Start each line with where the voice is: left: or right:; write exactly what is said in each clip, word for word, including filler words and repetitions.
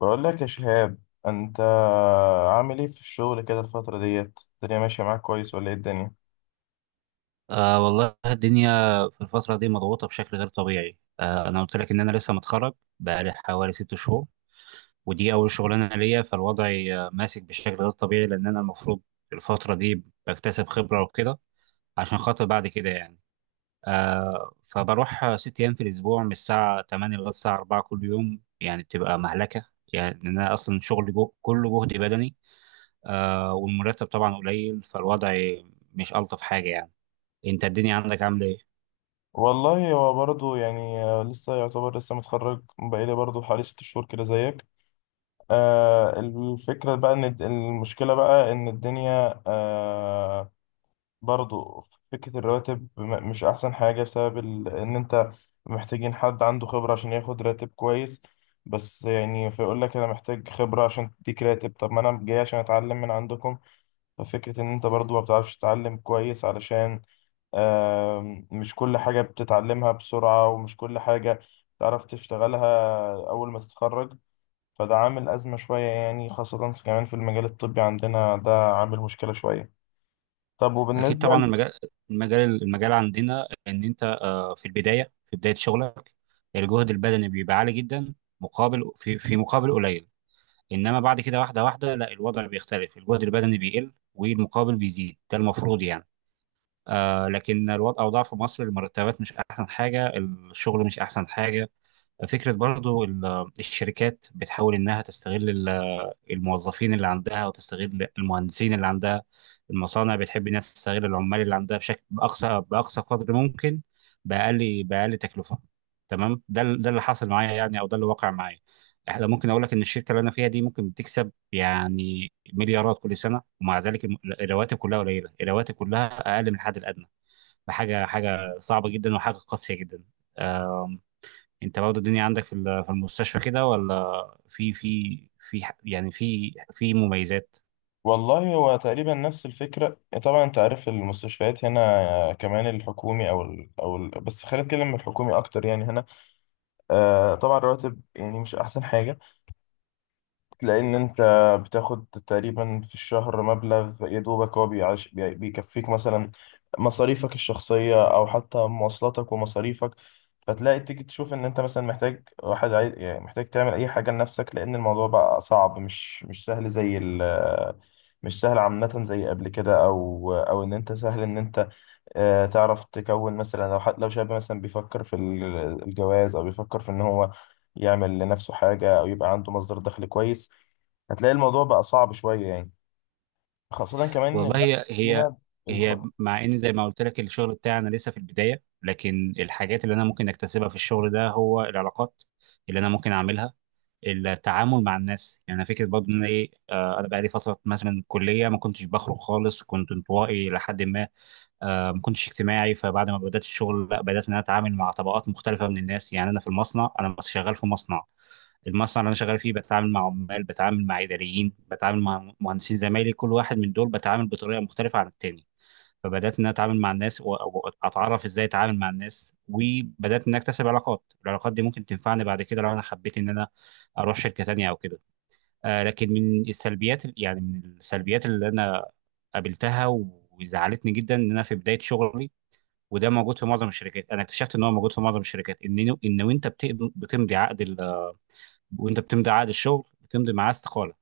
left: بقول لك يا شهاب، انت عامل ايه في الشغل كده الفترة ديت؟ الدنيا ماشية معاك كويس ولا ايه الدنيا؟
right: آه والله الدنيا في الفترة دي مضغوطة بشكل غير طبيعي. آه أنا قلت لك إن أنا لسه متخرج، بقالي حوالي ست شهور، ودي أول شغلانة ليا، فالوضع آه، ماسك بشكل غير طبيعي، لأن أنا المفروض الفترة دي بكتسب خبرة وكده، عشان خاطر بعد كده يعني. آه فبروح آه، ست أيام في الأسبوع من الساعة تمانية لغاية الساعة اربعة كل يوم، يعني بتبقى مهلكة، يعني لأن أنا أصلا شغلي جو كله جهد بدني. آه والمرتب طبعا قليل، فالوضع مش ألطف حاجة يعني. أنت الدنيا عندك عاملة إيه؟
left: والله هو برضه يعني آه، لسه يعتبر لسه متخرج بقالي برضه حوالي ست شهور كده زيك. آه الفكرة بقى ان الد- المشكلة بقى ان الدنيا آه برضه فكرة الرواتب م- مش احسن حاجة بسبب ال... ان انت محتاجين حد عنده خبرة عشان ياخد راتب كويس. بس يعني فيقول لك انا محتاج خبرة عشان تديك راتب، طب ما انا جاي عشان اتعلم من عندكم. ففكرة إن أنت برضو ما بتعرفش تتعلم كويس، علشان آم، مش كل حاجة بتتعلمها بسرعة ومش كل حاجة تعرف تشتغلها أول ما تتخرج. فده عامل أزمة شوية يعني، خاصة في كمان في المجال الطبي عندنا ده عامل مشكلة شوية. طب
right: اكيد
left: وبالنسبة
right: طبعا.
left: ل-
right: المجال المجال المجال عندنا ان انت آه، في البدايه في بدايه شغلك، الجهد البدني بيبقى عالي جدا، مقابل في في مقابل قليل. انما بعد كده، واحده واحده، لا، الوضع بيختلف، الجهد البدني بيقل والمقابل بيزيد، ده المفروض يعني. آه لكن الوضع اوضاع في مصر، المرتبات مش احسن حاجه، الشغل مش احسن حاجه. فكره برضو ال- الشركات بتحاول انها تستغل الموظفين اللي عندها، وتستغل المهندسين اللي عندها. المصانع بتحب انها تستغل العمال اللي عندها بشكل، باقصى باقصى قدر ممكن، باقل باقل تكلفه. تمام، ده ال- ده اللي حصل معايا يعني، او ده اللي وقع معايا. احنا ممكن اقول لك ان الشركه اللي انا فيها دي ممكن بتكسب يعني مليارات كل سنه، ومع ذلك الم- الرواتب كلها قليله، الرواتب كلها اقل من الحد الادنى. فحاجه حاجه صعبه جدا، وحاجه قاسيه جدا. انت برضه الدنيا عندك في ال- في المستشفى كده، ولا في في في ح- يعني في في مميزات؟
left: والله هو تقريبا نفس الفكرة. طبعا أنت عارف المستشفيات هنا كمان الحكومي أو ال... أو ال... بس خلينا نتكلم من الحكومي أكتر يعني هنا. آه، طبعا الرواتب يعني مش أحسن حاجة، لأن أنت بتاخد تقريبا في الشهر مبلغ يا دوبك هو بيعيش بي- بيكفيك مثلا مصاريفك الشخصية أو حتى مواصلاتك ومصاريفك. فتلاقي تيجي تشوف إن أنت مثلا محتاج واحد عايز يعني محتاج تعمل أي حاجة لنفسك، لأن الموضوع بقى صعب، مش مش سهل زي ال مش سهل عامة زي قبل كده. أو أو إن أنت سهل إن أنت آه، تعرف تكون مثلا لو حد لو شاب مثلا بيفكر في ال- الجواز أو بيفكر في إن هو يعمل لنفسه حاجة أو يبقى عنده مصدر دخل كويس، هتلاقي الموضوع بقى صعب شوية يعني. خاصة كمان إن
right: والله،
left: الأكل
right: هي هي
left: هنا ال-
right: هي مع ان زي ما قلت لك الشغل بتاعنا لسه في البدايه، لكن الحاجات اللي انا ممكن اكتسبها في الشغل ده هو العلاقات اللي انا ممكن اعملها، التعامل مع الناس. يعني انا فكره برضه ان انا ايه آه، انا بقالي فتره مثلا كليه ما كنتش بخرج خالص، كنت انطوائي لحد ما، آه، ما كنتش اجتماعي. فبعد ما بدات الشغل، لا، بدات ان انا اتعامل مع طبقات مختلفه من الناس. يعني انا في المصنع، انا شغال في مصنع، المصنع اللي انا شغال فيه بتعامل مع عمال، بتعامل مع اداريين، بتعامل مع مهندسين زمايلي، كل واحد من دول بتعامل بطريقه مختلفه عن التاني. فبدات ان أنا اتعامل مع الناس، واتعرف ازاي اتعامل مع الناس، وبدات ان اكتسب علاقات. العلاقات دي ممكن تنفعني بعد كده لو انا حبيت ان انا اروح شركه تانية او كده. آه لكن من السلبيات، يعني من السلبيات اللي انا قابلتها، وزعلتني جدا ان انا في بدايه شغلي، وده موجود في معظم الشركات، انا اكتشفت ان هو موجود في معظم الشركات، ان ان وانت بت- بتمضي عقد ال وانت بتمضي عقد الشغل بتمضي معاه استقاله،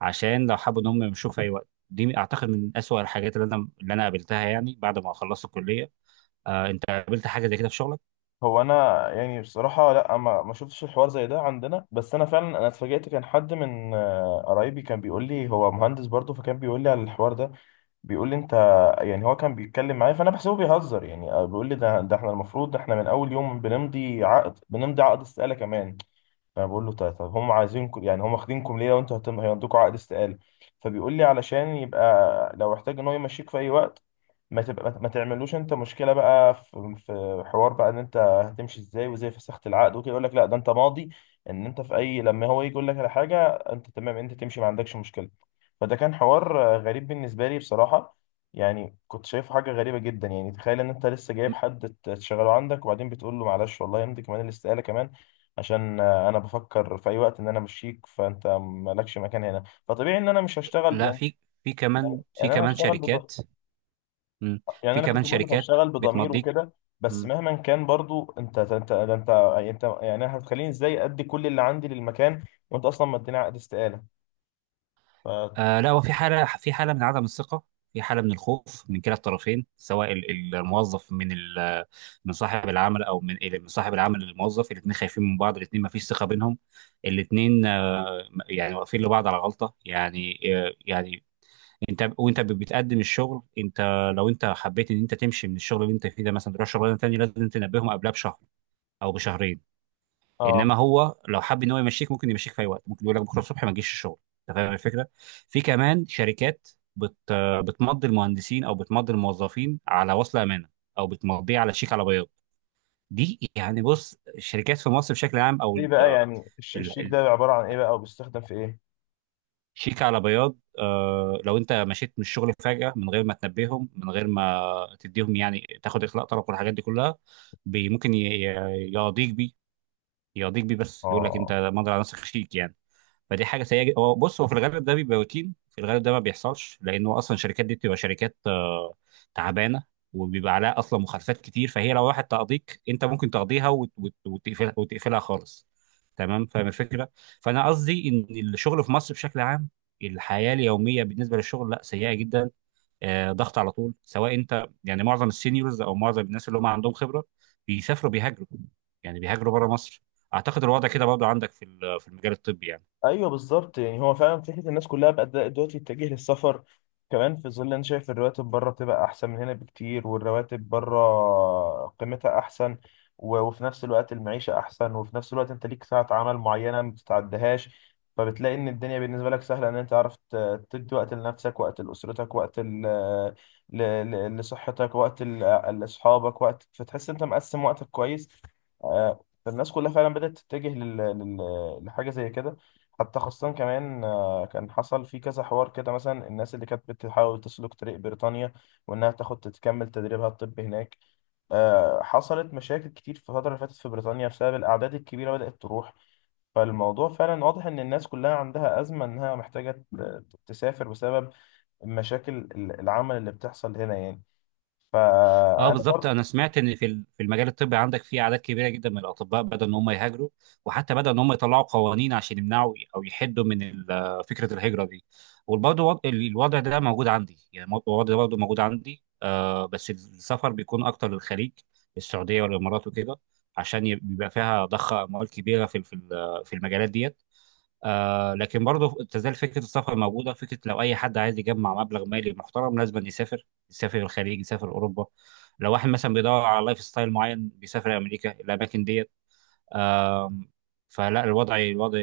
right: عشان لو حابب ان هم يمشوه في اي وقت. دي اعتقد من اسوأ الحاجات اللي انا اللي انا قابلتها يعني بعد ما خلصت الكليه. آه انت قابلت حاجه زي كده في شغلك؟
left: هو أنا يعني بصراحة لأ، ما ما شفتش الحوار زي ده عندنا، بس أنا فعلا أنا اتفاجأت. كان حد من آه، قرايبي كان بيقول لي، هو مهندس برضه، فكان بيقول لي على الحوار ده، بيقول لي أنت يعني. هو كان بيتكلم معايا فأنا بحسبه بيهزر يعني. آه، بيقول لي ده ده إحنا المفروض إحنا من أول يوم بنمضي عقد، بنمضي عقد استقالة كمان. فأنا بقول له طيب طب هم عايزينكم يعني هم واخدينكم ليه لو أنتوا هتم- هيمضوكوا عقد استقالة؟ فبيقول لي علشان يبقى لو احتاج إن هو يمشيك في أي وقت، ما تبقى ما تعملوش انت مشكله بقى في في حوار بقى ان انت هتمشي ازاي وازاي فسخت العقد وكده. يقول لك لا، ده انت ماضي ان انت في اي لما هو يجي يقول لك على حاجه انت تمام، انت تمشي ما عندكش مشكله. فده كان حوار آه، غريب بالنسبه لي بصراحه، يعني كنت شايفه حاجه غريبه جدا. يعني تخيل ان انت لسه جايب
right: م-
left: حد ت- تشغله عندك وبعدين بتقول له معلش والله يمضي كمان الاستقاله كمان، عشان آه، انا بفكر في اي وقت ان انا امشيك، فانت مالكش مكان هنا. فطبيعي ان انا مش هشتغل
right: لا،
left: يعني.
right: في في كمان في
left: ان انا
right: كمان
left: هشتغل
right: شركات. م.
left: يعني
right: في
left: انا
right: كمان
left: كنت بقول لك
right: شركات
left: هشتغل بضمير
right: بتمضيك.
left: وكده، بس
right: م.
left: مهما كان برضو انت انت ده انت انت يعني أنا هتخليني ازاي ادي كل اللي عندي للمكان وانت اصلا مديني عقد استقاله؟ ف
right: آه لا، هو في حاله في حاله من عدم الثقه، في حاله من الخوف من كلا الطرفين، سواء ال- ال- الموظف من ال- من صاحب العمل، او من من صاحب العمل للموظف. الاثنين خايفين من بعض، الاثنين ما فيش ثقه بينهم، الاثنين يعني واقفين لبعض على غلطه يعني يعني انت، وانت بتقدم الشغل، انت لو انت حبيت ان انت تمشي من الشغل اللي انت فيه ده مثلا تروح شغلانه تانيه، لازم تنبههم قبلها بشهر او بشهرين.
left: اه،
right: انما هو لو حب ان هو يمشيك، ممكن يمشيك في اي وقت، ممكن يقول لك بكره الصبح ما تجيش الشغل. انت فاهم الفكره؟ في كمان شركات بت بتمضي المهندسين، او بتمضي الموظفين على وصل امانه، او بتمضيه على شيك على بياض. دي يعني، بص، الشركات في مصر بشكل عام، او
left: ايه بقى يعني الش- الشيك ده عباره عن ايه بقى وبيستخدم في ايه؟
right: شيك على بياض، آه لو انت مشيت من الشغل فجأة من غير ما تنبههم، من غير ما تديهم يعني تاخد اخلاء طلب والحاجات دي كلها، بي ممكن ي- ي- يقاضيك بيه يقاضيك بيه. بس يقول لك انت
left: اه،
right: مضي على نفسك شيك يعني. فدي حاجه سيئه جدا. هو بص، هو في الغالب ده بيبقى روتين، في الغالب ده ما بيحصلش، لانه اصلا الشركات دي بتبقى شركات آه، تعبانه، وبيبقى عليها اصلا مخالفات كتير، فهي لو راحت تقضيك، انت ممكن تقضيها، وت- وت- وتقفلها وتقفلها خالص. تمام؟ فاهم الفكره؟ فانا قصدي ان الشغل في مصر بشكل عام، الحياه اليوميه بالنسبه للشغل، لا، سيئه جدا، آه، ضغط على طول. سواء انت يعني معظم السينيورز او معظم الناس اللي هم عندهم خبره بيسافروا، بيهاجروا، يعني بيهاجروا بره مصر. اعتقد الوضع كده برضه عندك في ال- في المجال الطبي يعني.
left: ايوه بالظبط يعني هو فعلا فكره الناس كلها بقت دلوقتي تتجه للسفر، كمان في ظل انا شايف الرواتب بره بتبقى احسن من هنا بكتير، والرواتب بره قيمتها احسن. و- وفي نفس الوقت المعيشه احسن، وفي نفس الوقت انت ليك ساعه عمل معينه ما بتتعدهاش. فبتلاقي ان الدنيا بالنسبه لك سهله، ان انت عرفت تدي وقت لنفسك، وقت لاسرتك، وقت ل... ل... ل... لصحتك، وقت ل... لاصحابك وقت، فتحس انت مقسم وقتك كويس. آه، فالناس كلها فعلا بدات تتجه لل... لل... لحاجه زي كده. حتى خاصة كمان، آه، كان حصل في كذا حوار كده، مثلا الناس اللي كانت بتحاول تسلك طريق بريطانيا وإنها تاخد تكمل تدريبها الطبي هناك، آه، حصلت مشاكل كتير في الفترة اللي فاتت في بريطانيا بسبب الأعداد الكبيرة بدأت تروح. فالموضوع فعلا واضح إن الناس كلها عندها أزمة إنها محتاجة ت- تسافر بسبب مشاكل ال- العمل اللي بتحصل هنا يعني.
right: اه
left: فأنا
right: بالظبط، انا سمعت ان في ال- في المجال الطبي عندك، في اعداد كبيره جدا من الاطباء بدأوا ان هم يهاجروا، وحتى بدأوا ان هم يطلعوا قوانين عشان يمنعوا او يحدوا من ال- فكره الهجره دي. وبرضه وض- ال- الوضع ده موجود عندي يعني، مو- الوضع ده برضه موجود عندي، آه بس السفر بيكون اكتر للخليج، السعوديه والامارات وكده، عشان يب- بيبقى فيها ضخ اموال كبيره في ال- في ال- في المجالات ديت. آه لكن برضه تزال فكره السفر موجوده. فكره لو اي حد عايز يجمع مبلغ مالي محترم لازم يسافر، يسافر الخليج، يسافر اوروبا. لو واحد مثلا بيدور على لايف ستايل معين، بيسافر امريكا، الاماكن ديت. آم، فلا الوضع الوضع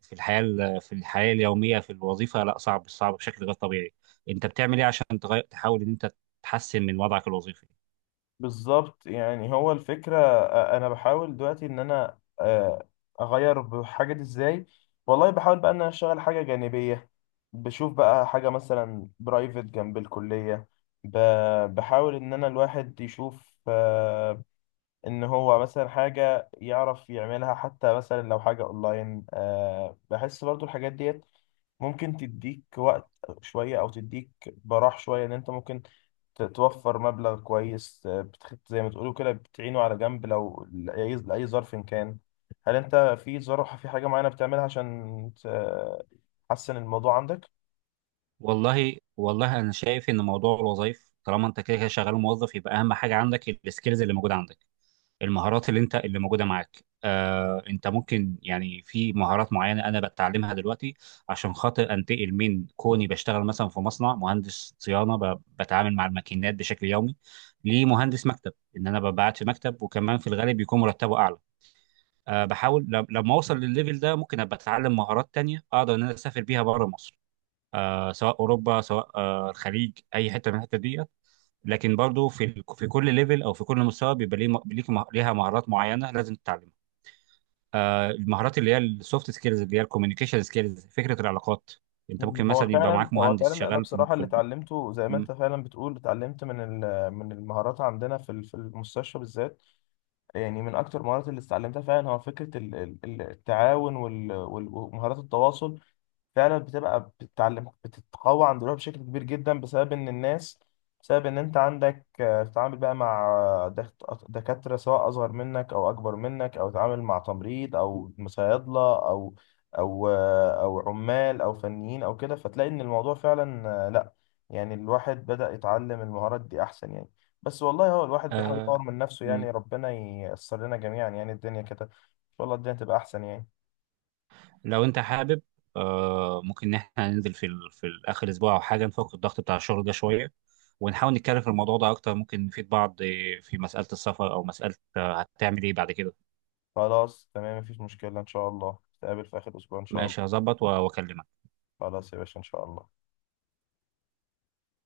right: في الحياه في الحياه اليوميه في الوظيفه، لا، صعب صعب بشكل غير طبيعي. انت بتعمل ايه عشان تغير، تحاول ان انت تحسن من وضعك الوظيفي؟
left: بالظبط يعني هو الفكرة، آه، أنا بحاول دلوقتي إن أنا آه، أغير بحاجة دي. إزاي؟ والله بحاول بقى إن أنا أشتغل حاجة جانبية، بشوف بقى حاجة مثلا برايفت جنب الكلية. ب- بحاول إن أنا الواحد يشوف آه، إن هو مثلا حاجة يعرف يعملها، حتى مثلا لو حاجة أونلاين. آه، بحس برضو الحاجات ديت ممكن تديك وقت شوية أو تديك براح شوية إن أنت ممكن ت- توفر مبلغ كويس، ت- بتخ- زي ما تقولوا كده بتعينه على جنب لو لأي لأي ظرف إن كان. هل أنت في ظرف في حاجة معينة بتعملها عشان ت- تحسن الموضوع عندك؟
right: والله والله انا شايف ان موضوع الوظائف، طالما انت كده كده شغال موظف، يبقى اهم حاجه عندك السكيلز اللي موجوده عندك، المهارات اللي انت اللي موجوده معاك. آه، انت ممكن يعني في مهارات معينه انا بتعلمها دلوقتي، عشان خاطر انتقل من كوني بشتغل مثلا في مصنع مهندس صيانه، ب- بتعامل مع الماكينات بشكل يومي، لمهندس مكتب، ان انا ببعت في مكتب، وكمان في الغالب بيكون مرتبه اعلى. آه، بحاول لم- لما اوصل للليفل ده، ممكن ابقى اتعلم مهارات تانية اقدر ان انا اسافر بيها بره مصر، آه سواء اوروبا، سواء آه الخليج، اي حته من الحته دي. لكن برضو في ال- في كل ليفل او في كل مستوى بيبقى ليه م- ليك مه- ليها مهارات معينه لازم تتعلمها. آه، المهارات اللي هي السوفت سكيلز، اللي هي الكوميونيكيشن سكيلز، فكره العلاقات. انت
left: مم.
right: ممكن
left: هو
right: مثلا يبقى
left: فعلا
right: معاك
left: هو
right: مهندس
left: فعلا أنا
right: شغال في ال-
left: بصراحة
right: في
left: اللي
right: ال-
left: اتعلمته زي ما
right: م-
left: أنت فعلا بتقول، اتعلمت من ال- من المهارات عندنا في ال- في المستشفى بالذات. يعني من أكتر المهارات اللي اتعلمتها فعلا هو فكرة ال- ال- التعاون وال- وال- ومهارات التواصل. فعلا بتبقى بتتعلم بتتقوى عند روحها بشكل كبير جدا بسبب ان الناس بسبب ان انت عندك، آه، بتتعامل بقى مع آه، دك- دكاترة سواء اصغر منك او اكبر منك، او تتعامل مع تمريض او صيادلة او او آه، او عمال او فنيين او كده. فتلاقي ان الموضوع فعلا آه، لا يعني الواحد بدأ يتعلم المهارات دي احسن يعني. بس والله هو الواحد بيحاول يطور
right: آه
left: من نفسه
right: م-
left: يعني. ربنا ييسر لنا جميعا يعني. الدنيا كده ان شاء الله الدنيا تبقى احسن يعني.
right: لو انت حابب، آه ممكن ان احنا ننزل في ال- في ال- اخر اسبوع او حاجه، نفك الضغط بتاع الشغل ده شويه، ونحاول نتكلم في الموضوع ده اكتر، ممكن نفيد بعض آه، في مساله السفر، او مساله آه، هتعمل ايه بعد كده.
left: خلاص تمام، مفيش مشكلة، إن شاء الله نتقابل في آخر أسبوع إن شاء
right: ماشي،
left: الله.
right: هظبط و- واكلمك.
left: خلاص يا باشا، إن شاء الله.